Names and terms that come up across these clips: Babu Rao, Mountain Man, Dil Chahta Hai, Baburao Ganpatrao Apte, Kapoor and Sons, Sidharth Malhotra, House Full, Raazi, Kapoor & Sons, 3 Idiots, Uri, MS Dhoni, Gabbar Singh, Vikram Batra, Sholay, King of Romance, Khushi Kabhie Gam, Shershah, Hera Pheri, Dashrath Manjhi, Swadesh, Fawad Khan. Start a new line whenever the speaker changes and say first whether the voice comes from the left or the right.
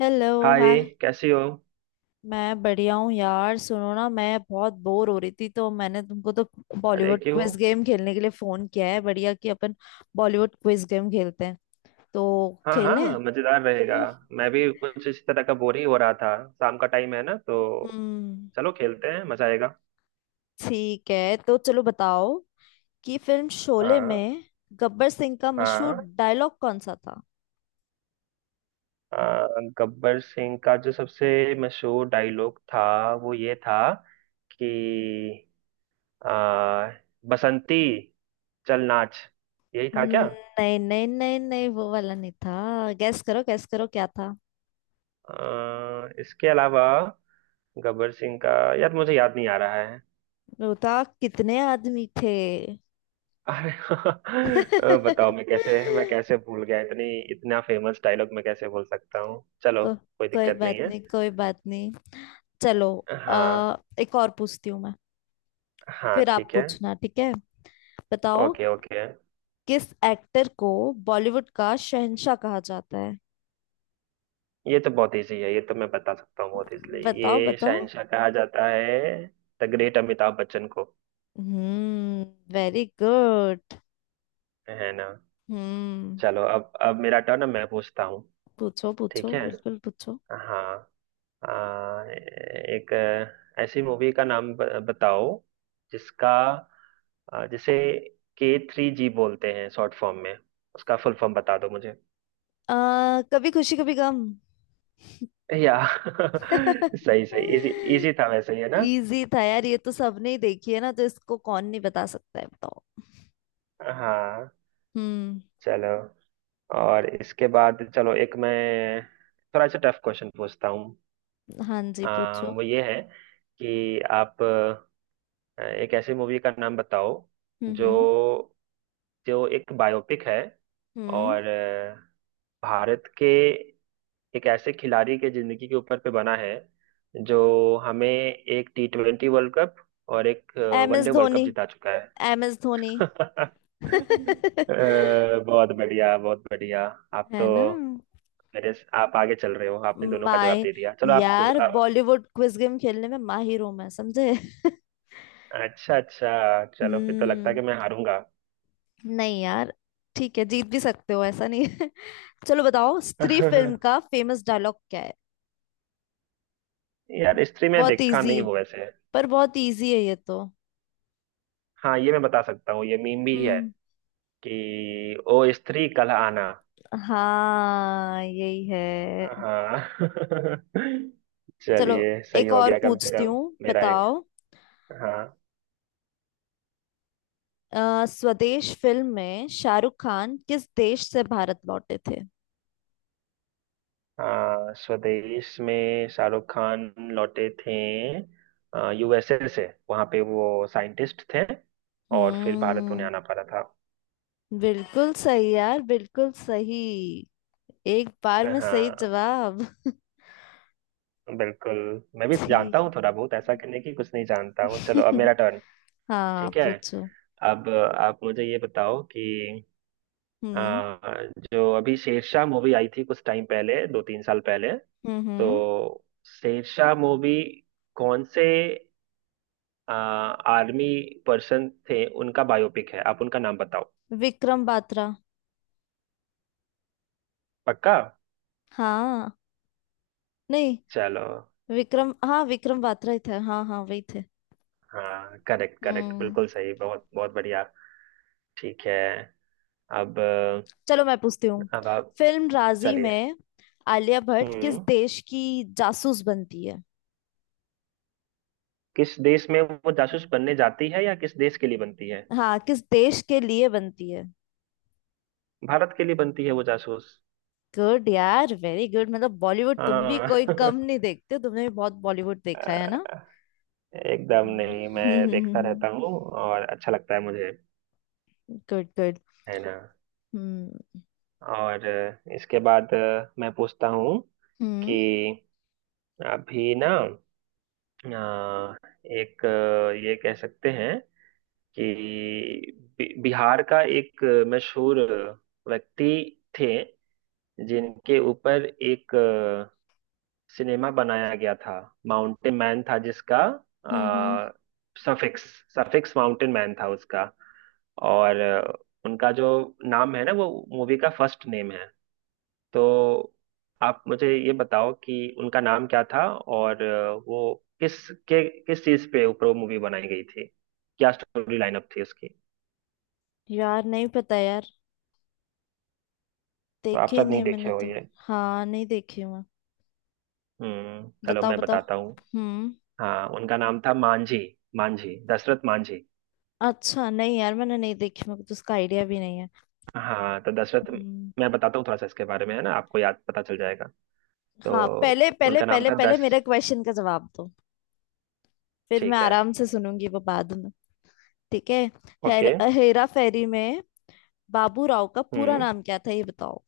left: Hello. Hi.
right: Hi. कैसी हो?
left: मैं बढ़िया हूँ यार, सुनो ना मैं बहुत बोर हो रही थी तो मैंने तुमको तो
right: अरे
left: बॉलीवुड
right: क्यों?
left: क्विज गेम खेलने के लिए फोन किया है। बढ़िया कि अपन बॉलीवुड क्विज गेम खेलते हैं तो
right: हाँ
left: खेलें।
right: हाँ, मजेदार रहेगा।
left: हम्म।
right: मैं भी कुछ इसी तरह का बोर ही हो रहा था। शाम का टाइम है ना, तो
left: हम्म,
right: चलो खेलते हैं, मजा आएगा।
left: ठीक है तो चलो बताओ कि फिल्म शोले
right: हाँ
left: में गब्बर सिंह का मशहूर
right: हाँ।
left: डायलॉग कौन सा था।
right: आ, गब्बर सिंह का जो सबसे मशहूर डायलॉग था वो ये था कि आ, बसंती चल नाच। यही था क्या?
left: नहीं नहीं नहीं नहीं, वो वाला नहीं था। गैस करो गैस करो, क्या था।
right: इसके अलावा गब्बर सिंह का, यार मुझे याद नहीं आ रहा है।
left: वो था कितने आदमी थे।
right: अरे बताओ, मैं कैसे मैं कैसे भूल गया इतनी इतना फेमस डायलॉग मैं कैसे भूल सकता हूँ। चलो,
left: को,
right: कोई
left: कोई
right: दिक्कत नहीं
left: बात
right: है।
left: नहीं, कोई बात नहीं। चलो
right: हाँ
left: एक और पूछती हूँ मैं,
right: हाँ
left: फिर आप
right: ठीक है।
left: पूछना, ठीक है। बताओ
right: ओके ओके।
left: किस एक्टर को बॉलीवुड का शहंशाह कहा जाता है।
right: ये तो बहुत इजी है, ये तो मैं बता सकता हूँ बहुत इजीली।
left: बताओ
right: ये
left: बताओ।
right: शहनशाह कहा जाता है द ग्रेट अमिताभ बच्चन को।
left: हम्म। Very good.
right: है ना?
left: हम्म।
right: चलो अब मेरा टर्न, मैं पूछता हूँ।
left: पूछो
right: ठीक
left: पूछो,
right: है।
left: बिल्कुल पूछो।
right: हाँ। आ, एक ऐसी मूवी का नाम बताओ जिसका, जिसे K3G बोलते हैं शॉर्ट फॉर्म में, उसका फुल फॉर्म बता दो मुझे।
left: कभी खुशी कभी गम।
right: या सही सही, इजी। इजी था वैसे ये ना।
left: इजी था यार, ये तो सबने ही देखी है ना तो इसको कौन नहीं बता सकता है। बताओ।
right: हाँ
left: हम्म।
right: चलो। और इसके बाद चलो एक मैं थोड़ा सा टफ क्वेश्चन पूछता हूँ।
left: हाँ जी, पूछो।
right: वो ये है कि आप एक ऐसी मूवी का नाम बताओ
left: हम्म। हम्म।
right: जो, जो एक बायोपिक है,
left: हम्म।
right: और भारत के एक ऐसे खिलाड़ी के जिंदगी के ऊपर पे बना है जो हमें एक T20 वर्ल्ड कप और एक
left: M S
right: one day world cup
left: Dhoni.
right: जिता चुका है।
left: M S Dhoni.
right: अ, बहुत बढ़िया, बहुत बढ़िया। आप
left: है
right: तो
left: ना।
right: मेरे से- आप आगे चल रहे हो, आपने दोनों का जवाब
left: माय
right: दे दिया। चलो आप पूछ
left: यार, बॉलीवुड क्विज गेम खेलने में माहिर हूं मैं, समझे।
right: अच्छा अच्छा। चलो फिर तो लगता है कि
left: हम्म।
right: मैं हारूंगा।
left: नहीं यार, ठीक है, जीत भी सकते हो, ऐसा नहीं है। चलो बताओ, स्त्री फिल्म का फेमस डायलॉग क्या है।
right: यार, स्त्री में
left: बहुत
right: देखा
left: इजी
right: नहीं
left: है,
right: हूं वैसे।
left: पर बहुत इजी है ये तो।
right: हाँ ये मैं बता सकता हूँ, ये मीम भी है,
left: हम्म।
right: कि ओ स्त्री कल आना।
left: हाँ, यही है।
right: हाँ
left: चलो
right: चलिए सही
left: एक
right: हो
left: और
right: गया कम से
left: पूछती
right: कम।
left: हूँ।
right: मेरा एक।
left: बताओ
right: हाँ
left: स्वदेश फिल्म में शाहरुख खान किस देश से भारत लौटे थे।
right: हाँ। स्वदेश में शाहरुख खान लौटे थे यूएसए से। वहाँ पे वो साइंटिस्ट थे और फिर भारत उन्हें
left: हम्म।
right: आना पड़ा था।
left: बिल्कुल सही यार, बिल्कुल सही। एक बार में सही
right: हाँ
left: जवाब।
right: बिल्कुल। मैं भी जानता
left: ठीक
right: हूँ थोड़ा बहुत, ऐसा करने की कुछ नहीं
left: है।
right: जानता हूँ। चलो अब मेरा टर्न।
left: हाँ
right: ठीक है।
left: पूछो।
right: अब आप मुझे ये बताओ कि
left: हम्म।
right: आ, जो अभी शेरशाह मूवी आई थी कुछ टाइम पहले, दो तीन साल पहले,
left: हम्म।
right: तो
left: हम्म।
right: शेरशाह मूवी कौन से आर्मी पर्सन थे, उनका बायोपिक है, आप उनका नाम बताओ।
left: विक्रम बात्रा।
right: पक्का?
left: हाँ। नहीं,
right: चलो।
left: विक्रम, हाँ विक्रम बात्रा ही थे, हाँ हाँ वही थे।
right: हाँ करेक्ट करेक्ट,
left: हम्म।
right: बिल्कुल सही, बहुत बहुत बढ़िया। ठीक है। अब
left: चलो मैं पूछती हूँ,
right: अब आप,
left: फिल्म राजी
right: चलिए।
left: में आलिया भट्ट किस
right: हम्म।
left: देश की जासूस बनती है।
right: किस देश में वो जासूस बनने जाती है, या किस देश के लिए बनती है?
left: हाँ, किस देश के लिए बनती है।
right: भारत के लिए बनती है वो जासूस।
left: गुड यार, वेरी गुड। मतलब बॉलीवुड तुम भी
right: हाँ
left: कोई कम नहीं देखते, तुमने भी बहुत बॉलीवुड देखा है ना।
right: एकदम नहीं, मैं देखता रहता हूँ और अच्छा लगता है मुझे।
left: Good good.
right: है ना?
left: हम्म।
right: और इसके बाद मैं पूछता हूँ कि
left: हम्म।
right: अभी ना अ, एक, ये कह सकते हैं कि बिहार का एक मशहूर व्यक्ति थे, जिनके ऊपर एक सिनेमा बनाया गया था। माउंटेन मैन था जिसका
left: हम्म। हम्म।
right: अ, सफिक्स, सफिक्स माउंटेन मैन था उसका। और उनका जो नाम है ना, वो मूवी का फर्स्ट नेम है। तो आप मुझे ये बताओ कि उनका नाम क्या था, और वो किस, के किस चीज पे ऊपर वो मूवी बनाई गई थी, क्या स्टोरी लाइनअप थी उसकी।
left: यार नहीं पता यार।
right: तो आप
left: देखी
right: शायद नहीं
left: नहीं
right: देखे
left: मैंने
right: हो
left: तो।
right: ये।
left: हाँ, नहीं देखी मैं।
right: हम्म, चलो
left: बताओ
right: मैं
left: बताओ।
right: बताता हूँ।
left: हम्म।
right: हाँ, उनका नाम था मांझी, मांझी, दशरथ मांझी।
left: अच्छा, नहीं यार मैंने नहीं देखी, मेरे को तो उसका आइडिया भी नहीं है।
right: हाँ, तो दशरथ,
left: हम्म।
right: मैं बताता हूँ थोड़ा सा इसके बारे में, है ना, आपको याद, पता चल जाएगा। तो
left: हाँ, पहले पहले
right: उनका नाम
left: पहले
right: था
left: पहले
right: दश
left: मेरे क्वेश्चन का जवाब दो, फिर मैं
right: ठीक है।
left: आराम से सुनूंगी वो बाद में। ठीक है। हेर,
right: ओके।
left: हेरा फेरी में बाबू राव का पूरा
right: हम्म।
left: नाम क्या था ये बताओ।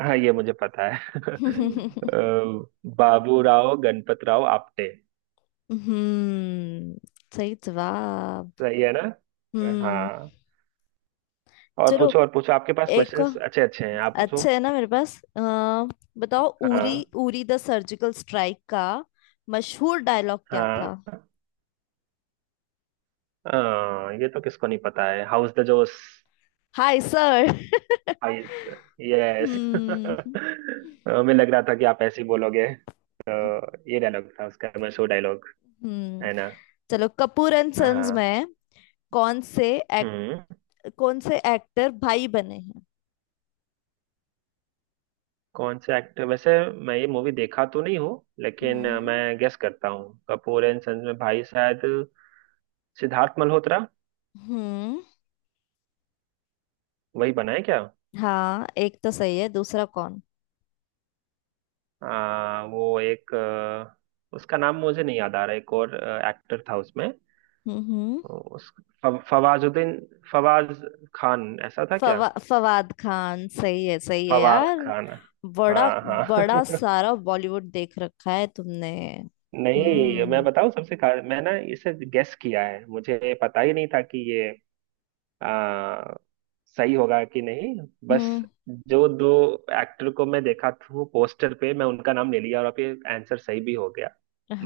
right: हाँ ये मुझे पता है। अ, बाबूराव गणपतराव आपटे।
left: हम्म। सही जवाब।
right: सही है ना?
left: हम्म।
right: हाँ। और
left: चलो,
right: पूछो और पूछो, आपके पास
left: एक और-
right: क्वेश्चंस अच्छे अच्छे हैं, आप पूछो।
left: अच्छा है ना मेरे पास। बताओ उरी,
right: हाँ।
left: उरी द सर्जिकल स्ट्राइक का मशहूर डायलॉग क्या था।
right: हाँ हाँ, ये तो किसको नहीं पता है, how's the josh,
left: high sir.
right: Ice, yes.
left: हम्म।
right: हमें लग रहा था कि आप ऐसे ही बोलोगे। तो ये डायलॉग था उसका, मशहूर डायलॉग।
left: हम्म।
right: है ना?
left: चलो, कपूर एंड सन्स
right: हाँ।
left: में कौन से एक्ट
right: हम्म।
left: कौन से एक्टर भाई बने हैं।
right: कौन से एक्टर, वैसे मैं ये मूवी देखा तो नहीं हूँ, लेकिन
left: हम्म।
right: मैं गेस करता हूँ कपूर एंड सन्स में भाई शायद सिद्धार्थ मल्होत्रा,
left: हम्म।
right: वही बना है क्या?
left: हाँ, एक तो सही है, दूसरा कौन।
right: वो एक, उसका नाम मुझे नहीं याद आ रहा, एक और एक्टर था उसमें,
left: हम्म। हम्म।
right: उस, फवाजुद्दीन, फवाज खान, ऐसा था क्या?
left: फवाद खान, सही है, सही है
right: फवाद
left: यार।
right: खान।
left: बड़ा
right: हाँ हाँ।
left: बड़ा सारा बॉलीवुड देख रखा है तुमने।
right: नहीं मैं
left: हम्म।
right: बताऊं, सबसे खा, मैं ना इसे गेस किया है, मुझे पता ही नहीं था कि ये आ, सही होगा कि नहीं, बस
left: हम्म।
right: जो दो एक्टर को मैं देखा था पोस्टर पे, मैं उनका नाम ले लिया, और अब ये आंसर सही भी हो गया।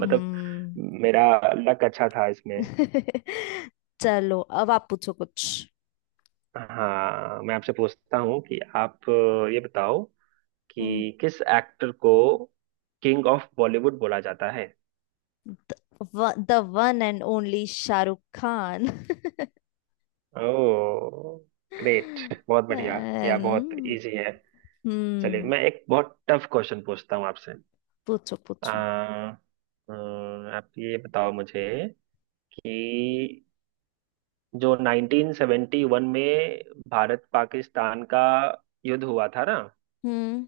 right: मतलब मेरा लक अच्छा था इसमें।
left: चलो अब आप पूछो कुछ।
right: हाँ मैं आपसे पूछता हूँ कि आप ये बताओ
left: हम्म।
right: कि किस एक्टर को किंग ऑफ बॉलीवुड बोला जाता है।
left: The one and only Shahrukh Khan.
right: Oh great, बहुत बढ़िया। या बहुत
left: And-
right: इजी है। चलिए
left: हम्म।
right: मैं एक बहुत टफ क्वेश्चन पूछता हूँ आपसे।
left: पूछो पूछो।
right: आ, आप ये बताओ मुझे, कि जो 1971 में भारत पाकिस्तान का युद्ध हुआ था ना,
left: हम्म।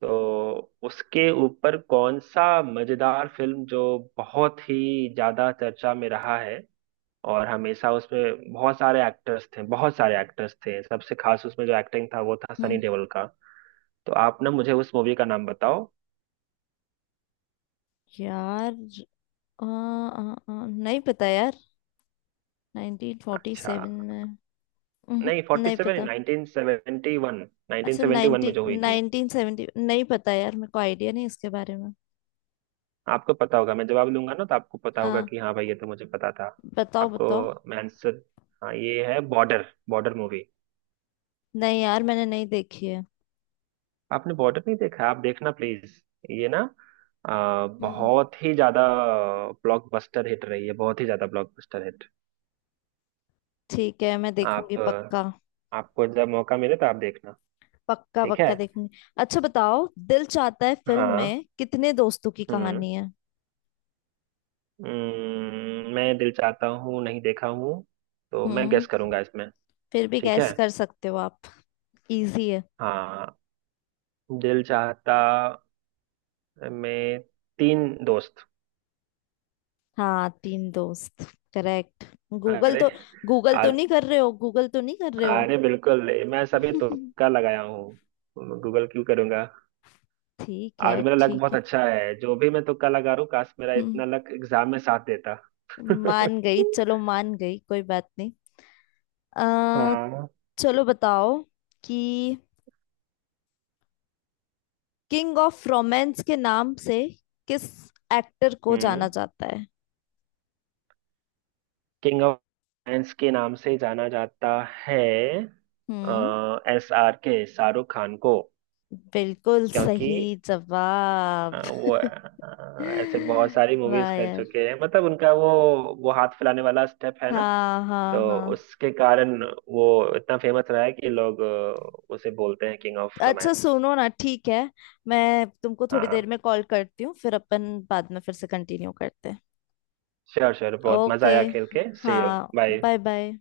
right: तो उसके ऊपर कौन सा मजेदार फिल्म जो बहुत ही ज्यादा चर्चा में रहा है, और हमेशा उसमें बहुत सारे एक्टर्स थे, बहुत सारे एक्टर्स थे, सबसे खास उसमें जो एक्टिंग था वो था सनी
left: हम्म।
right: देओल का। तो आप ना मुझे उस मूवी का नाम बताओ।
left: यार आ, आ, आ, नहीं पता यार।
right: अच्छा
left: 1947 में। उहुं,
right: नहीं, फोर्टी
left: नहीं
right: सेवन
left: पता।
right: 1971, नाइनटीन
left: अच्छा
right: सेवेंटी वन में
left: 19
right: जो हुई थी।
left: 1970, नहीं पता यार, मेरे को आइडिया नहीं इसके बारे में।
right: आपको पता होगा, मैं जवाब लूंगा ना तो आपको पता होगा
left: हाँ,
right: कि हाँ भाई ये तो मुझे पता था।
left: बताओ
right: आपको
left: बताओ।
right: मैं आंसर, हाँ ये है बॉर्डर, बॉर्डर मूवी।
left: नहीं यार, मैंने नहीं देखी है।
right: आपने बॉर्डर नहीं देखा है? आप देखना प्लीज। ये ना
left: हम्म।
right: बहुत ही ज्यादा ब्लॉकबस्टर हिट रही है, बहुत ही ज्यादा ब्लॉकबस्टर हिट।
left: ठीक है, मैं देखूंगी पक्का।
right: आपको जब मौका मिले तो आप देखना।
left: पक्का
right: ठीक है।
left: पक्का देखूंगी। अच्छा बताओ, दिल चाहता है फिल्म
right: हाँ।
left: में कितने दोस्तों की
right: हम्म।
left: कहानी है।
right: मैं दिल चाहता हूँ नहीं देखा हूँ, तो मैं
left: हम्म।
right: गेस करूंगा इसमें।
left: फिर भी
right: ठीक है।
left: गैस कर सकते हो आप, इजी है।
right: हाँ। दिल चाहता में तीन दोस्त।
left: हाँ, तीन दोस्त, करेक्ट। गूगल
right: अरे,
left: तो गूगल तो
right: आज,
left: नहीं कर रहे हो, गूगल तो नहीं कर रहे हो।
right: अरे बिल्कुल, मैं सभी तुक्का लगाया हूँ। गूगल क्यों करूंगा?
left: ठीक है,
right: आज मेरा लक
left: ठीक
right: बहुत
left: है।
right: अच्छा है, जो भी मैं तुक्का लगा रहा हूँ। काश मेरा
left: हम्म।
right: इतना लक एग्जाम में साथ देता।
left: मान गई, चलो मान गई, कोई बात नहीं। आ,
right: हाँ।
left: चलो बताओ कि किंग ऑफ रोमांस के नाम से किस एक्टर को जाना
right: हम्म।
left: जाता है।
right: किंग ऑफ साइंस के नाम से जाना जाता है,
left: हम्म।
right: SRK, शाहरुख खान को।
left: बिल्कुल
right: क्योंकि
left: सही जवाब।
right: वो ऐसे बहुत सारी मूवीज
left: वाह
right: कर
left: यार।
right: चुके हैं, मतलब उनका वो हाथ फैलाने वाला स्टेप है ना,
left: हाँ हाँ
right: तो
left: हाँ।
right: उसके कारण वो इतना फेमस रहा है कि लोग उसे बोलते हैं किंग ऑफ
left: अच्छा
right: रोमांस।
left: सुनो ना, ठीक है, मैं तुमको थोड़ी देर में कॉल करती हूँ, फिर अपन बाद में फिर से कंटिन्यू करते हैं।
right: श्योर श्योर, बहुत मजा
left: ओके।
right: आया खेल के। See you.
left: हाँ।
right: बाय।
left: बाय। बाय